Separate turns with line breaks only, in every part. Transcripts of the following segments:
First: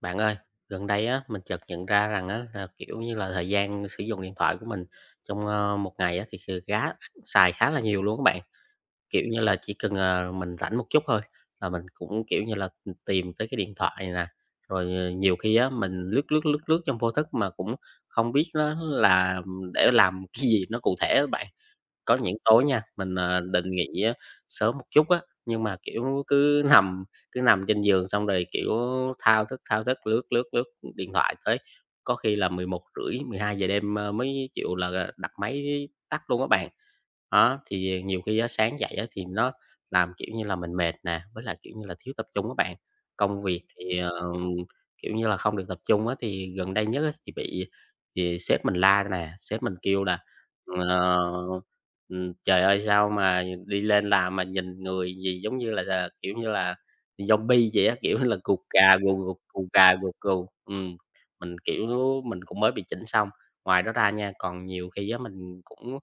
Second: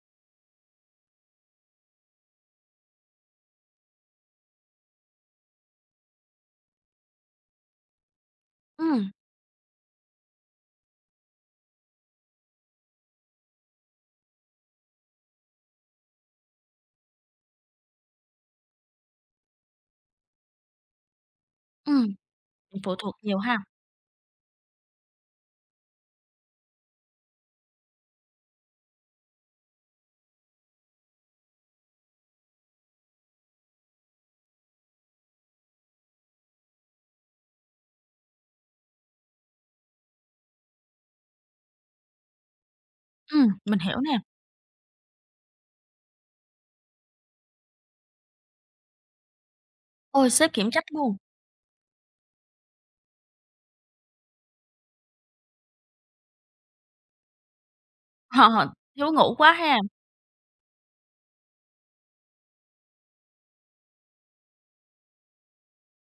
Bạn ơi, gần đây á mình chợt nhận ra rằng á là, kiểu như là, thời gian sử dụng điện thoại của mình trong, một ngày á thì xài khá là nhiều luôn các bạn.
Ừm,
Kiểu như là, chỉ cần, mình rảnh một chút thôi là mình cũng, kiểu như là, tìm tới cái điện thoại này nè, rồi, nhiều khi á mình lướt, lướt, lướt, lướt trong vô thức mà cũng không biết nó là để làm cái gì nó cụ thể á bạn.
ừm,
Có những tối nha,
phụ
mình,
thuộc nhiều ha.
định nghỉ á sớm một chút á, nhưng mà, kiểu, cứ nằm trên giường xong rồi, kiểu, thao thức, lướt, lướt, lướt điện thoại tới có khi là 11:30, giờ đêm, mới chịu là đặt máy tắt luôn các bạn. Đó, thì nhiều khi á sáng dậy á thì nó làm, kiểu như là, mình mệt nè, với lại, kiểu như là, thiếu tập trung các bạn. Công việc
Mình
thì,
hiểu nè.
kiểu như là, không được tập trung á, thì gần đây nhất á thì bị thì sếp mình la nè, sếp mình kêu là,
Ôi, sếp khiển trách
ờ
luôn,
Trời ơi, sao mà đi lên làm mà nhìn người gì giống như là, kiểu như là, zombie vậy á, kiểu như là, cục
họ
cà
thiếu
gù gù,
ngủ quá
cụt
ha.
cà gù gù. Mình, kiểu, mình cũng mới bị chỉnh xong. Ngoài đó ra nha, còn nhiều khi á mình cũng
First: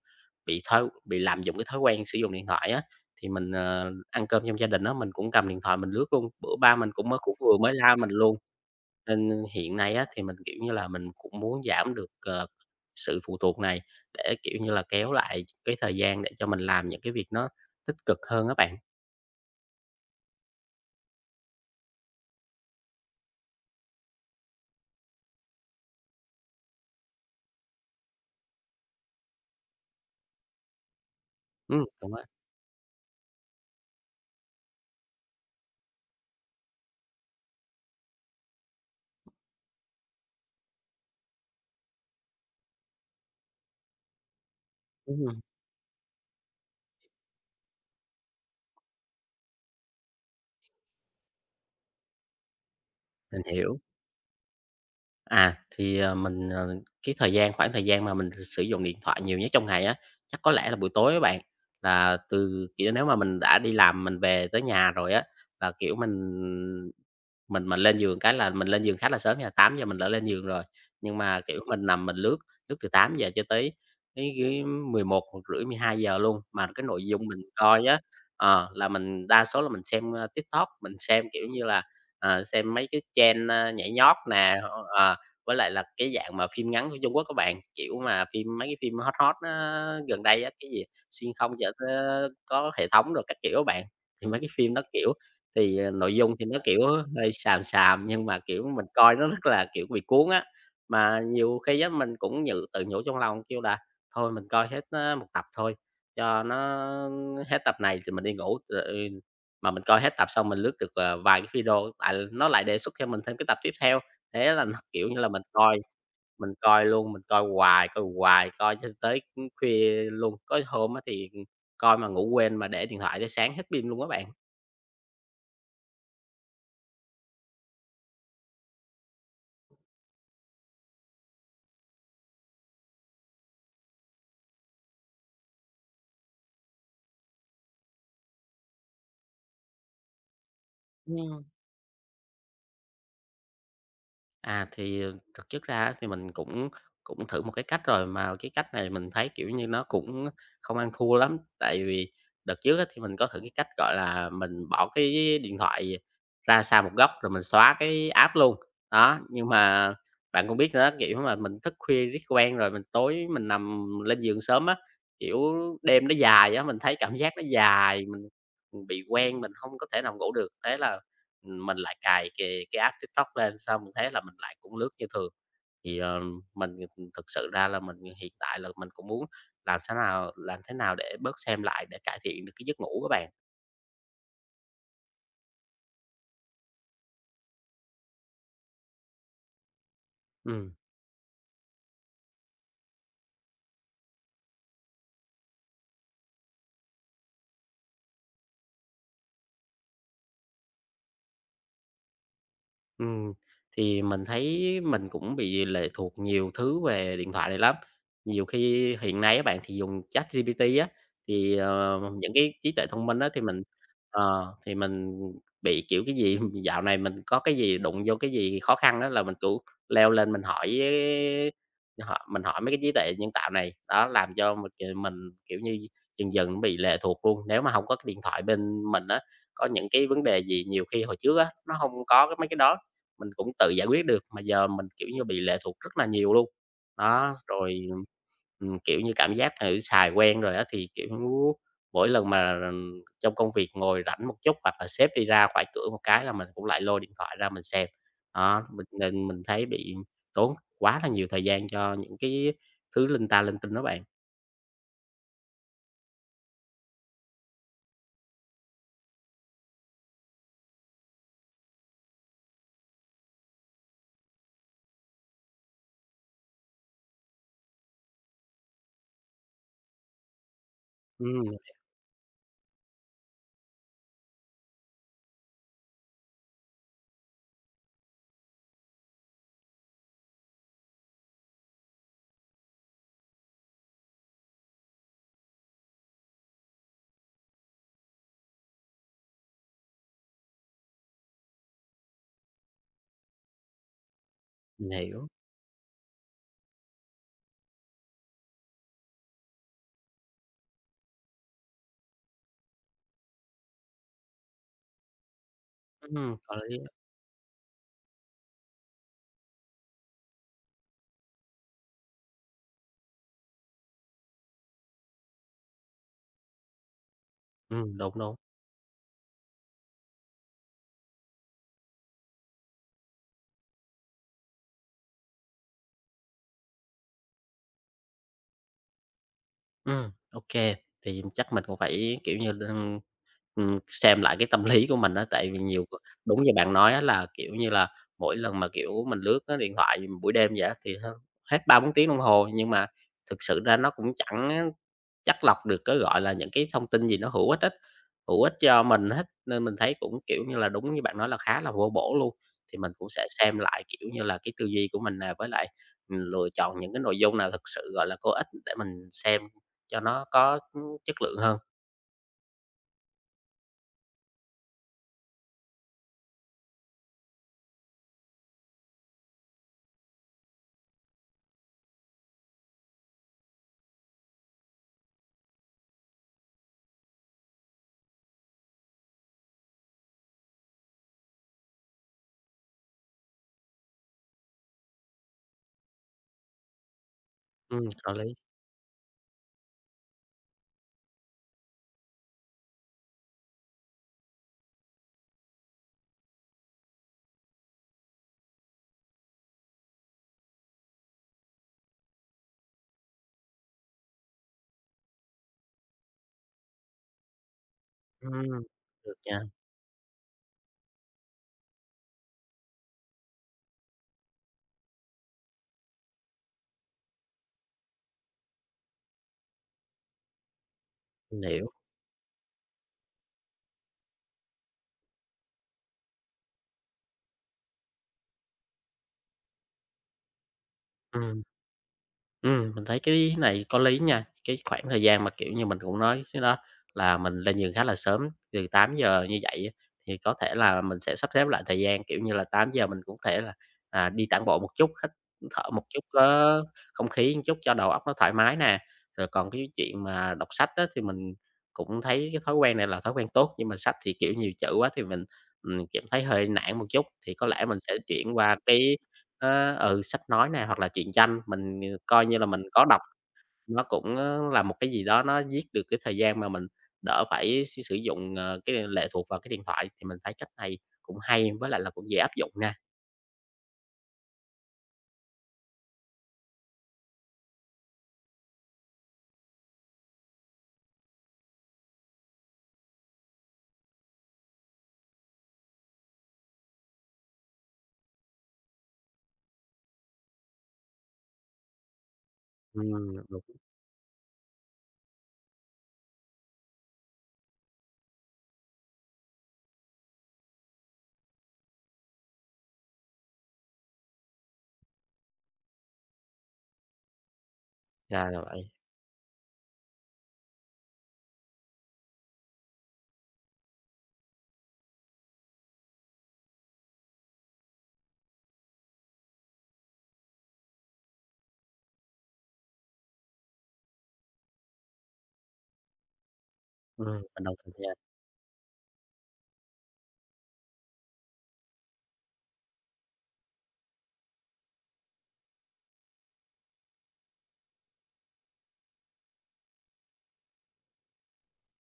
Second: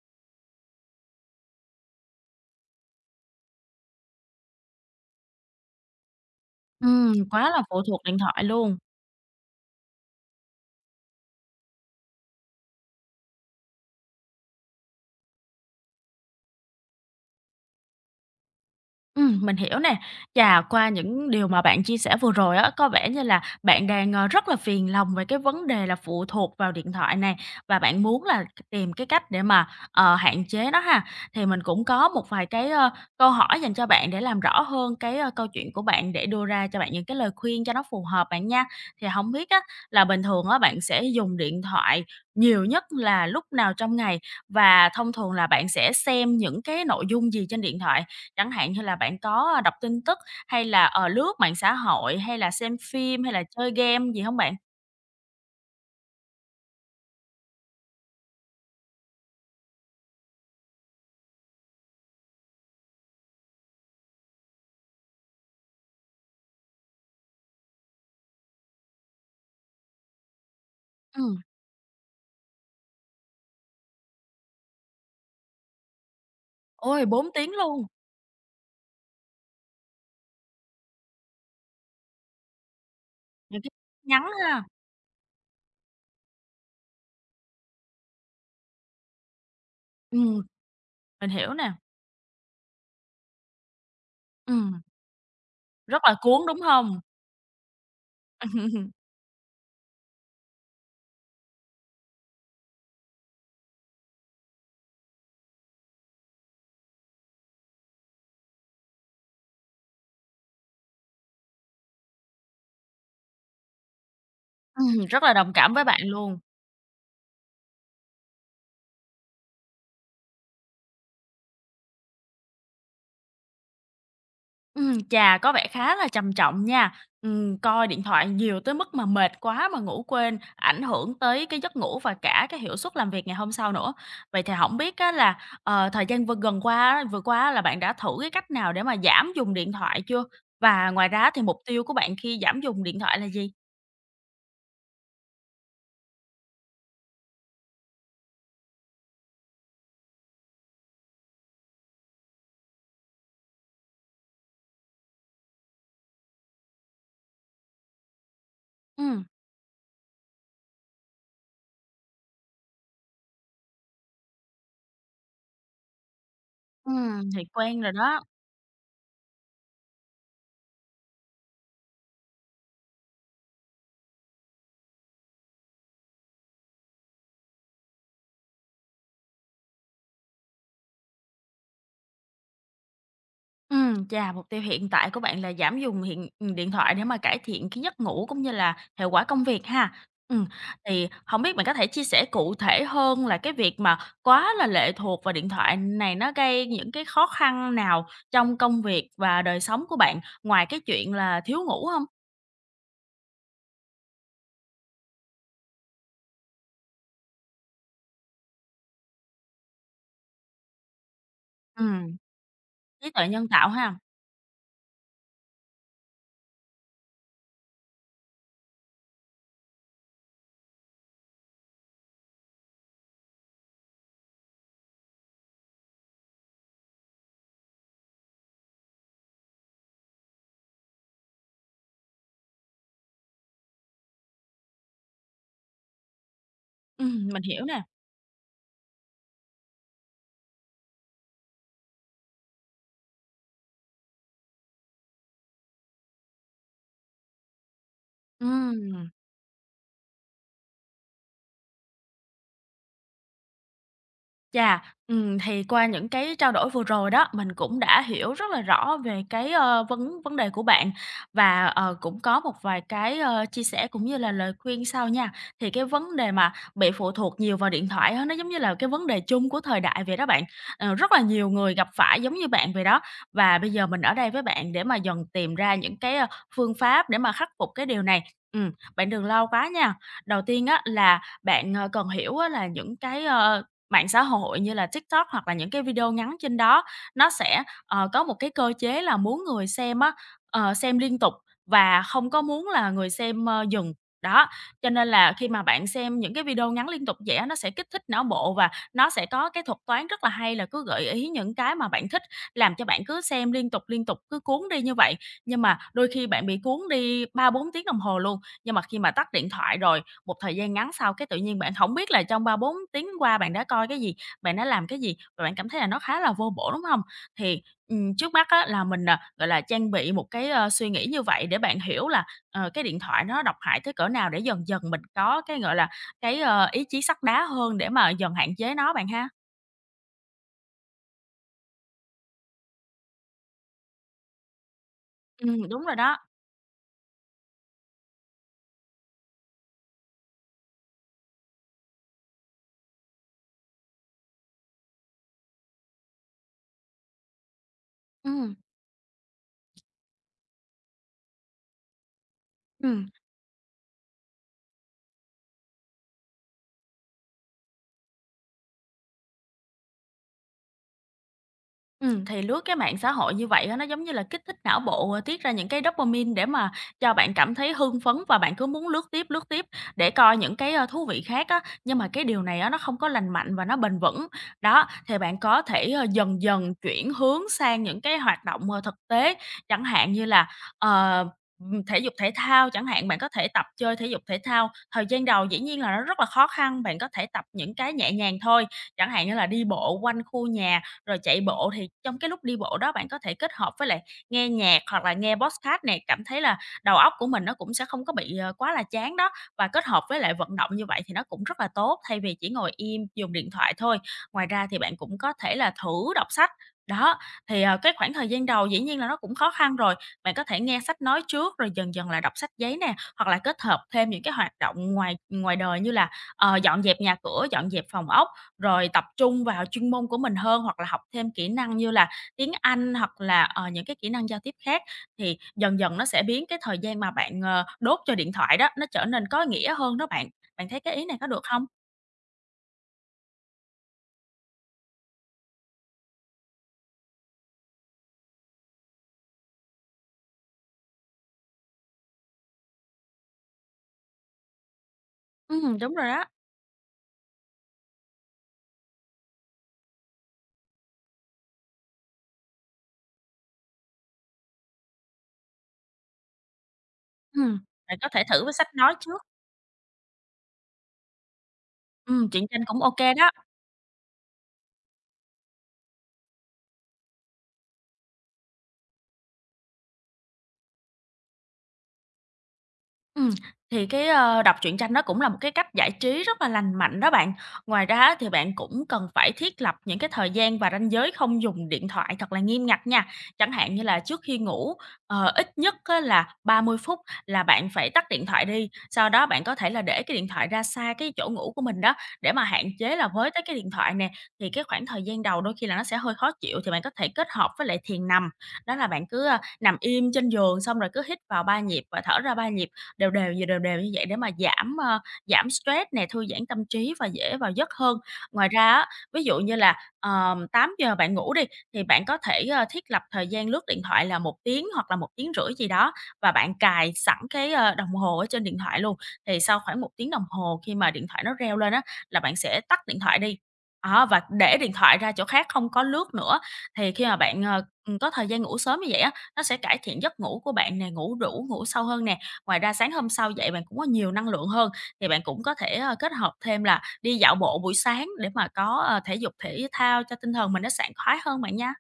bị lạm dụng cái thói quen sử dụng điện thoại á, thì mình, ăn cơm trong gia đình á, mình cũng cầm điện thoại mình lướt luôn. Bữa ba mình cũng mới cũng
Quá
vừa
là
mới
phụ
la
thuộc
mình
điện
luôn.
thoại luôn.
Nên hiện nay á, thì mình, kiểu như là, mình cũng muốn giảm được, sự phụ thuộc này để, kiểu như là, kéo lại cái thời gian để cho mình làm những cái việc nó tích cực hơn á bạn.
Mình hiểu nè. Chà, qua những điều mà bạn chia sẻ vừa rồi á, có vẻ như là bạn đang, rất là phiền lòng về cái vấn đề là phụ thuộc vào điện thoại này, và bạn muốn là tìm cái cách để mà, hạn chế nó ha. Thì mình cũng có
Đúng á,
một vài cái, câu hỏi dành cho bạn để làm rõ hơn cái, câu chuyện của bạn, để đưa ra cho bạn những cái lời khuyên cho nó phù hợp bạn nha. Thì không biết á, là bình thường á, bạn sẽ dùng điện thoại nhiều nhất là lúc nào trong ngày? Và thông thường
ừm,
là bạn sẽ xem những cái nội dung gì trên điện thoại? Chẳng hạn như là bạn có, đọc tin tức hay là, lướt mạng xã hội, hay là xem phim, hay
mình
là chơi
hiểu.
game gì hông bạn?
À, thì, mình, cái thời gian khoảng thời gian mà mình sử dụng điện thoại nhiều nhất trong ngày á, chắc có lẽ là buổi tối á bạn. Là từ, kiểu, nếu mà mình đã đi làm mình về tới nhà rồi á, là, kiểu, mình mình lên giường cái là mình lên giường khá là sớm nha, 8 giờ mình đã lên giường rồi, nhưng
Ừm,
mà, kiểu, mình nằm mình lướt, lướt từ 8 giờ cho tới tới cái 11, một rưỡi, 12 giờ luôn. Mà cái nội
ôi,
dung
bốn
mình
tiếng
coi
luôn,
á, là mình đa số là mình xem, TikTok, mình xem, kiểu như là, xem mấy cái trend,
nhiều khi
nhảy nhót
ngắn
nè,
ha.
ờ, với lại là cái dạng mà phim ngắn của Trung Quốc các bạn, kiểu mà, phim mấy cái phim hot hot á, gần
Ừm,
đây á, cái gì
mình
"Xuyên không
hiểu
chở
nè.
tới" có hệ thống rồi các kiểu các bạn. Thì mấy cái phim đó,
Ừm,
kiểu,
rất
nội
là
dung
cuốn,
thì nó,
đúng
kiểu,
hông?
hơi xàm xàm nhưng mà, kiểu, mình coi nó rất là, kiểu, bị cuốn á. Mà nhiều khi á mình cũng nhự tự nhủ trong lòng kêu là "Thôi mình coi hết, 1 tập thôi, cho nó hết tập này thì mình đi ngủ." Rồi mà mình coi hết tập xong mình lướt được, vài cái video, tại nó lại đề xuất cho mình thêm cái tập tiếp theo. Thế là nó, kiểu như
Rất
là,
là
mình
đồng cảm
coi
với bạn luôn.
mình coi luôn, mình coi hoài, coi hoài, coi cho tới, khuya luôn. Có hôm á thì, coi mà ngủ quên mà để điện thoại tới sáng hết pin luôn các bạn.
Chà, có vẻ khá là trầm trọng nha. Coi điện thoại nhiều tới mức mà mệt quá mà ngủ quên, ảnh hưởng tới cái giấc ngủ và cả cái hiệu suất làm việc ngày hôm sau nữa. Vậy thì không biết á là, thời gian vừa qua á là bạn đã thử cái cách nào để mà giảm dùng điện thoại chưa? Và ngoài ra thì
Ừm.
mục tiêu của bạn khi giảm dùng điện thoại là gì?
À, thì, thực chất ra á thì mình cũng cũng thử một cái cách rồi, mà cái cách này mình thấy, kiểu như, nó cũng không ăn thua lắm. Tại vì đợt trước á thì mình có thử cái cách, gọi là, mình bỏ cái điện thoại ra xa một góc rồi mình xóa cái app luôn. Đó,
Ừm,
nhưng mà bạn cũng biết rồi đó, kiểu mà, mình thức khuya riết quen rồi, mình tối mình nằm lên giường sớm á, kiểu, đêm nó dài á, mình thấy cảm
ừm,
giác nó
thì quen rồi
dài,
đó.
mình, bị quen, mình không có thể nào ngủ được. Thế là mình lại cài cái app TikTok lên, xong mình thấy là mình lại cũng lướt như thường. Thì, mình thực sự ra là mình hiện tại là mình cũng muốn làm thế nào để bớt xem lại để cải thiện được cái giấc ngủ á bạn.
Ừ, chà, mục tiêu hiện tại của bạn là giảm điện thoại để mà cải thiện cái giấc ngủ cũng như là hiệu quả công việc ha. Ừ,
Ừm.
thì không biết bạn có thể chia sẻ cụ thể hơn là cái việc mà quá là lệ thuộc vào điện thoại này nó gây những cái khó khăn nào trong công việc và đời sống của bạn, ngoài cái chuyện là thiếu ngủ không?
Ừm, thì mình thấy mình cũng bị lệ thuộc nhiều thứ về điện thoại này lắm. Nhiều khi hiện nay các bạn thì dùng ChatGPT á, thì,
Ừ,
những cái trí tuệ thông
trí
minh
tuệ
á thì
nhân
mình
tạo ha.
ờ, thì mình bị, kiểu, cái gì dạo này mình có cái gì đụng vô cái gì khó khăn đó là mình, kiểu, leo lên mình hỏi ờ, hỏi mình hỏi mấy cái trí tuệ nhân tạo này, đó, làm cho mình, kiểu như, dần dần nó bị lệ thuộc luôn. Nếu mà không có cái điện thoại bên mình á, có những cái vấn đề gì nhiều khi hồi trước á, nó không có cái mấy cái đó mình cũng tự giải quyết được, mà giờ mình, kiểu như, bị lệ thuộc rất là nhiều luôn.
Ừ,
Đó,
mình hiểu
rồi,
nè.
kiểu như, cảm giác thử xài quen rồi á thì, kiểu, mỗi lần mà trong công việc ngồi rảnh một chút hoặc là sếp đi ra khỏi cửa một cái là mình cũng lại lôi điện thoại ra mình xem.
Ừ.
Đó, mình nên mình thấy bị tốn quá là nhiều thời gian cho những cái thứ linh ta linh tinh đó bạn.
Chà, thì qua những cái trao đổi vừa rồi đó, mình cũng đã hiểu rất là rõ về cái, vấn vấn đề của bạn và, cũng có một vài cái, chia sẻ cũng như là lời khuyên sau nha. Thì cái vấn đề mà bị phụ thuộc nhiều vào điện thoại á, nó giống như là cái vấn đề chung của thời đại vậy đó bạn. Ờ, rất là nhiều
Ừm,
người gặp phải giống như bạn vậy đó, và bây giờ mình ở đây với bạn để mà dần tìm ra những cái, phương pháp để mà khắc phục cái điều này. Bạn đừng lo quá nha. Đầu tiên á là bạn, cần hiểu á là những cái, mạng xã hội như là TikTok hoặc là những cái video ngắn trên đó, nó sẽ, có một cái cơ chế là muốn người xem á, xem liên tục và không có muốn là người xem, dừng. Đó, cho
mình
nên
hiểu.
là khi mà bạn xem những cái video ngắn liên tục vậy á, nó sẽ kích thích não bộ và nó sẽ có cái thuật toán rất là hay là cứ gợi ý những cái mà bạn thích, làm cho bạn cứ xem liên tục, cứ cuốn đi như vậy. Nhưng mà đôi khi bạn
Có
bị
lý
cuốn
á.
đi 3 4 tiếng đồng hồ luôn, nhưng mà khi mà tắt điện thoại rồi một thời gian ngắn sau cái tự nhiên bạn hổng biết là trong 3 4 tiếng qua bạn đã coi cái gì, bạn đã làm cái gì và bạn cảm thấy là nó khá là vô bổ, đúng hông? Thì,
Đúng,
trước
đúng.
mắt á là mình, gọi là, trang bị một cái, suy nghĩ như vậy để bạn hiểu là, cái điện thoại nó độc hại tới cỡ nào để dần dần mình có cái, gọi là, ý chí sắt đá hơn để mà dần hạn chế nó bạn ha.
Ok, thì chắc mình cũng phải, kiểu như, xem lại cái tâm lý của mình đó tại vì
Đúng
nhiều
rồi đó.
đúng như bạn nói á là, kiểu như là, mỗi lần mà, kiểu, mình lướt cái điện thoại buổi đêm vậy á thì hết 3 4 tiếng đồng hồ, nhưng mà thực sự ra nó cũng chẳng chắt lọc được cái, gọi là, những cái thông tin gì nó hữu ích á, hữu ích
Ừm.
cho mình hết, nên mình thấy cũng, kiểu như là, đúng như bạn nói là khá là vô bổ luôn. Thì mình cũng
Ừm.
sẽ xem lại, kiểu như là, cái tư duy của mình nè, với lại, lựa chọn những cái nội dung nào thực sự, gọi là, có ích để mình xem cho nó có, ừ, chất lượng hơn.
Thì lướt cái mạng xã hội như vậy á, nó giống như là kích thích não bộ, tiết ra những cái dopamine để mà cho bạn cảm thấy hưng phấn và bạn cứ muốn lướt tiếp để coi những cái, thú vị khác á, nhưng mà cái điều này á, nó không có lành mạnh và nó bền vững. Đó, thì bạn có thể, dần dần chuyển hướng sang những cái hoạt động, thực tế, chẳng hạn như là, ờ, thể dục thể thao chẳng hạn, bạn có thể tập chơi thể dục thể thao. Thời gian đầu dĩ nhiên là nó rất là khó khăn, bạn có thể tập những cái nhẹ
Có lý.
nhàng thôi, chẳng hạn như là đi bộ quanh khu nhà rồi chạy bộ thì trong cái lúc đi bộ đó bạn có thể kết hợp với lại nghe nhạc hoặc là nghe podcast này cảm thấy là đầu óc của mình nó cũng sẽ không có bị, quá là chán đó. Và kết hợp với lại vận động như vậy thì nó cũng rất là tốt, thay vì chỉ ngồi im dùng điện thoại thôi. Ngoài ra thì bạn cũng có thể là thử đọc sách. Đó, thì, cái khoảng thời gian
Ừm,
đầu dĩ nhiên là
được
nó cũng
nha,
khó khăn rồi, bạn có thể nghe sách nói trước rồi dần dần là đọc sách giấy nè, hoặc là kết hợp thêm những cái hoạt động ngoài ngoài đời như là, dọn dẹp nhà cửa, dọn dẹp phòng ốc rồi tập trung vào chuyên môn của mình hơn hoặc là học thêm
mình
kỹ
hiểu.
năng như là tiếng Anh hoặc là, những cái kỹ năng giao tiếp khác, thì dần dần nó sẽ biến cái thời gian mà bạn, đốt cho điện thoại đó, nó trở nên có nghĩa hơn đó bạn. Bạn thấy cái ý này có được
Ừm.
không?
Mình thấy cái này có lý nha. Cái khoảng thời gian mà, kiểu như, mình cũng nói cái đó là mình lên giường khá là sớm, từ 8 giờ như vậy á, thì có thể là mình sẽ sắp xếp lại thời gian, kiểu như là, 8 giờ mình cũng có thể là, à, đi tản bộ một chút, hít thở một
Đúng
chút
rồi đó.
có không khí một chút cho đầu óc nó thoải mái nè. Rồi còn cái chuyện mà đọc sách đó thì mình cũng thấy cái thói quen này là thói quen tốt, nhưng mà sách thì, kiểu, nhiều chữ quá thì mình, cảm thấy hơi nản một chút, thì có
Ừm,
lẽ mình sẽ
bạn có thể
chuyển
thử với
qua
sách
cái
nói trước.
Sách nói nè, hoặc là truyện tranh, mình, coi như là
Truyện
mình
tranh cũng
có
ok
đọc,
đó.
nó cũng, là một cái gì đó nó giết được cái thời gian mà mình đỡ phải sử sử dụng, cái lệ thuộc vào cái điện thoại, thì mình thấy cách này cũng hay với lại là cũng dễ áp dụng nha.
Ừm, thì cái, đọc truyện tranh nó cũng là một cái cách giải trí rất là lành mạnh đó bạn. Ngoài ra thì bạn cũng cần phải thiết lập những cái thời gian và ranh giới không dùng điện thoại thật là nghiêm ngặt nha. Chẳng hạn như là trước khi ngủ, ít nhất á là 30 phút là bạn phải tắt điện thoại đi, sau đó bạn có thể là để cái điện thoại ra xa cái chỗ ngủ của mình đó, để mà hạn chế là với
Đúng
tới cái điện thoại nè. Thì cái khoảng thời gian đầu đôi khi là nó sẽ hơi khó chịu thì bạn có thể kết hợp với lại thiền nằm, đó là bạn cứ, nằm im trên giường xong rồi cứ hít vào 3 nhịp và thở ra 3 nhịp đều đều và đều đều như vậy để mà giảm stress nè, thư giãn tâm trí và dễ vào giấc hơn.
ra là
Ngoài
vậy.
ra á, ví dụ như là, 8 giờ bạn ngủ đi, thì bạn có thể, thiết lập thời gian lướt điện thoại là 1 tiếng hoặc là 1 tiếng rưỡi gì đó và bạn cài sẵn cái, đồng hồ ở trên điện thoại luôn. Thì sau khoảng 1 tiếng đồng hồ khi mà điện thoại nó reo lên á, là bạn sẽ tắt điện thoại đi, đó, và để điện thoại ra chỗ khác không có lướt nữa. Thì khi mà
Mình
bạn,
đồng tình nha.
có thời gian ngủ sớm như vậy á, nó sẽ cải thiện giấc ngủ của bạn nè, ngủ đủ, ngủ sâu hơn nè. Ngoài ra sáng hôm sau dậy bạn cũng có nhiều năng lượng hơn, thì bạn cũng có thể, kết hợp thêm là đi dạo bộ buổi sáng để mà có, thể dục thể thao cho tinh thần mình nó sảng khoái hơn bạn nha.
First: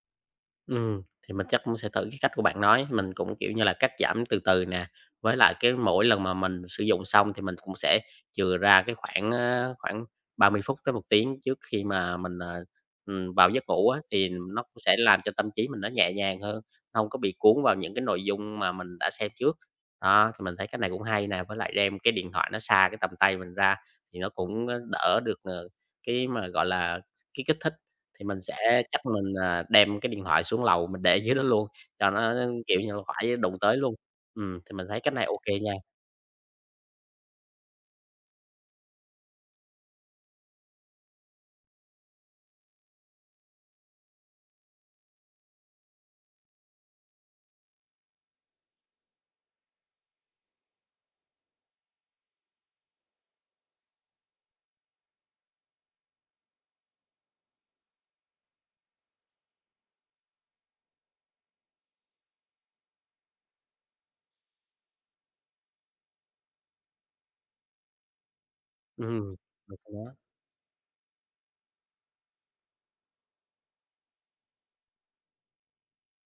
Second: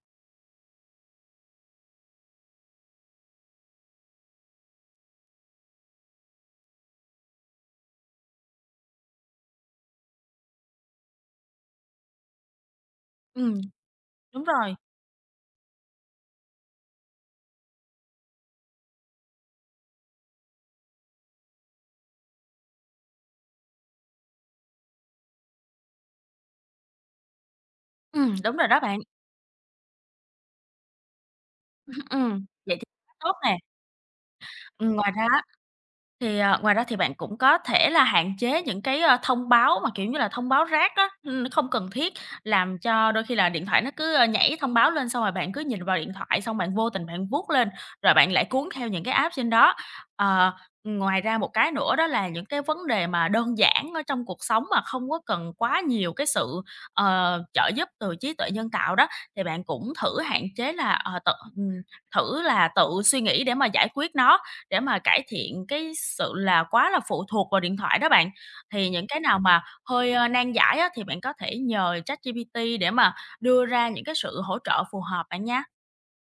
Ừm, thì mình chắc cũng sẽ thử cái cách của bạn nói, mình cũng, kiểu như là, cắt giảm từ từ nè, với lại cái mỗi lần mà mình sử dụng xong thì mình cũng sẽ chừa ra cái khoảng, khoảng 30 phút tới một tiếng trước khi mà mình, vào
Ừm,
giấc ngủ á, thì
đúng
nó
rồi,
cũng sẽ làm cho tâm trí mình nó nhẹ nhàng hơn, nó không có bị cuốn vào những cái nội dung mà mình đã xem trước. Đó, thì mình thấy cách này cũng hay nè, với lại đem cái điện thoại nó xa cái tầm tay mình ra thì nó cũng, đỡ được, cái mà, gọi là, cái kích thích thì mình
đúng rồi đó
sẽ
bạn.
chắc mình, đem cái điện thoại xuống lầu mình để dưới đó luôn, cho nó,
Vậy
kiểu
thì
như là,
quá tốt
khỏi đụng
nè.
tới luôn. Thì mình thấy
Ngoài
cách này
ra.
ok nha.
Thì, ngoài ra thì bạn cũng có thể là hạn chế những cái, thông báo mà, kiểu như là, thông báo rác á, nó không cần thiết, làm cho đôi khi là điện thoại nó cứ, nhảy thông báo lên, xong rồi bạn cứ nhìn vào điện thoại, xong bạn vô tình bạn vuốt lên, rồi bạn lại cuốn theo những cái app trên đó. Ờ, ngoài ra một cái nữa đó là những cái vấn đề mà đơn giản ở trong cuộc sống mà không có cần quá nhiều cái sự, trợ giúp từ trí tuệ nhân tạo đó, thì bạn cũng thử hạn chế là, ờ, tự ừm, thử là tự suy nghĩ để mà giải quyết nó. Để mà cải thiện cái sự là quá là phụ thuộc vào điện thoại đó bạn. Thì những cái
Ừm,
nào mà
được
hơi,
đó.
nan giải á, thì bạn có thể nhờ ChatGPT để mà đưa ra những cái sự hỗ trợ phù hợp bạn nha.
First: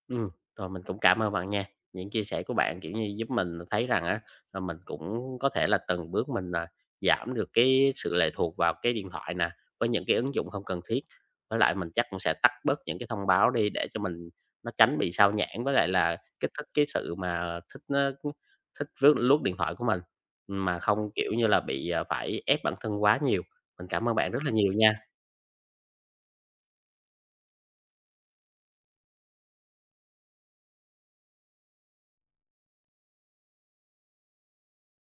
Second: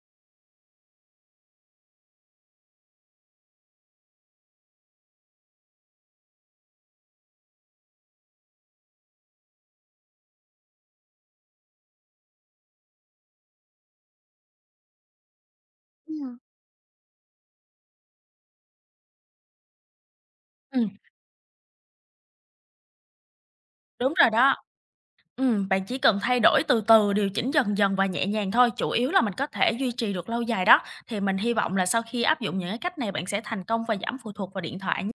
Ừm, rồi mình cũng cảm ơn bạn nha. Những chia sẻ của bạn, kiểu như, giúp mình thấy rằng á, là mình cũng có thể là từng bước mình, giảm được cái sự lệ thuộc vào cái điện thoại nè, với những cái ứng dụng không cần thiết. Với lại mình chắc cũng sẽ tắt bớt những cái thông báo đi để cho mình nó tránh bị sao nhãng, với lại
Ừ.
là kích thích cái sự mà thích lướt điện thoại của mình, mà
Ừm,
không, kiểu như là, bị, phải ép bản thân quá nhiều. Mình cảm
đúng
ơn
rồi
bạn rất là
đó.
nhiều nha.
Bạn chỉ cần thay đổi từ từ, điều chỉnh dần dần và nhẹ nhàng thôi, chủ yếu là mình có thể duy trì được lâu dài đó. Thì mình hy vọng là sau khi áp dụng những cái cách này bạn sẽ thành công và giảm phụ thuộc vào điện thoại nha.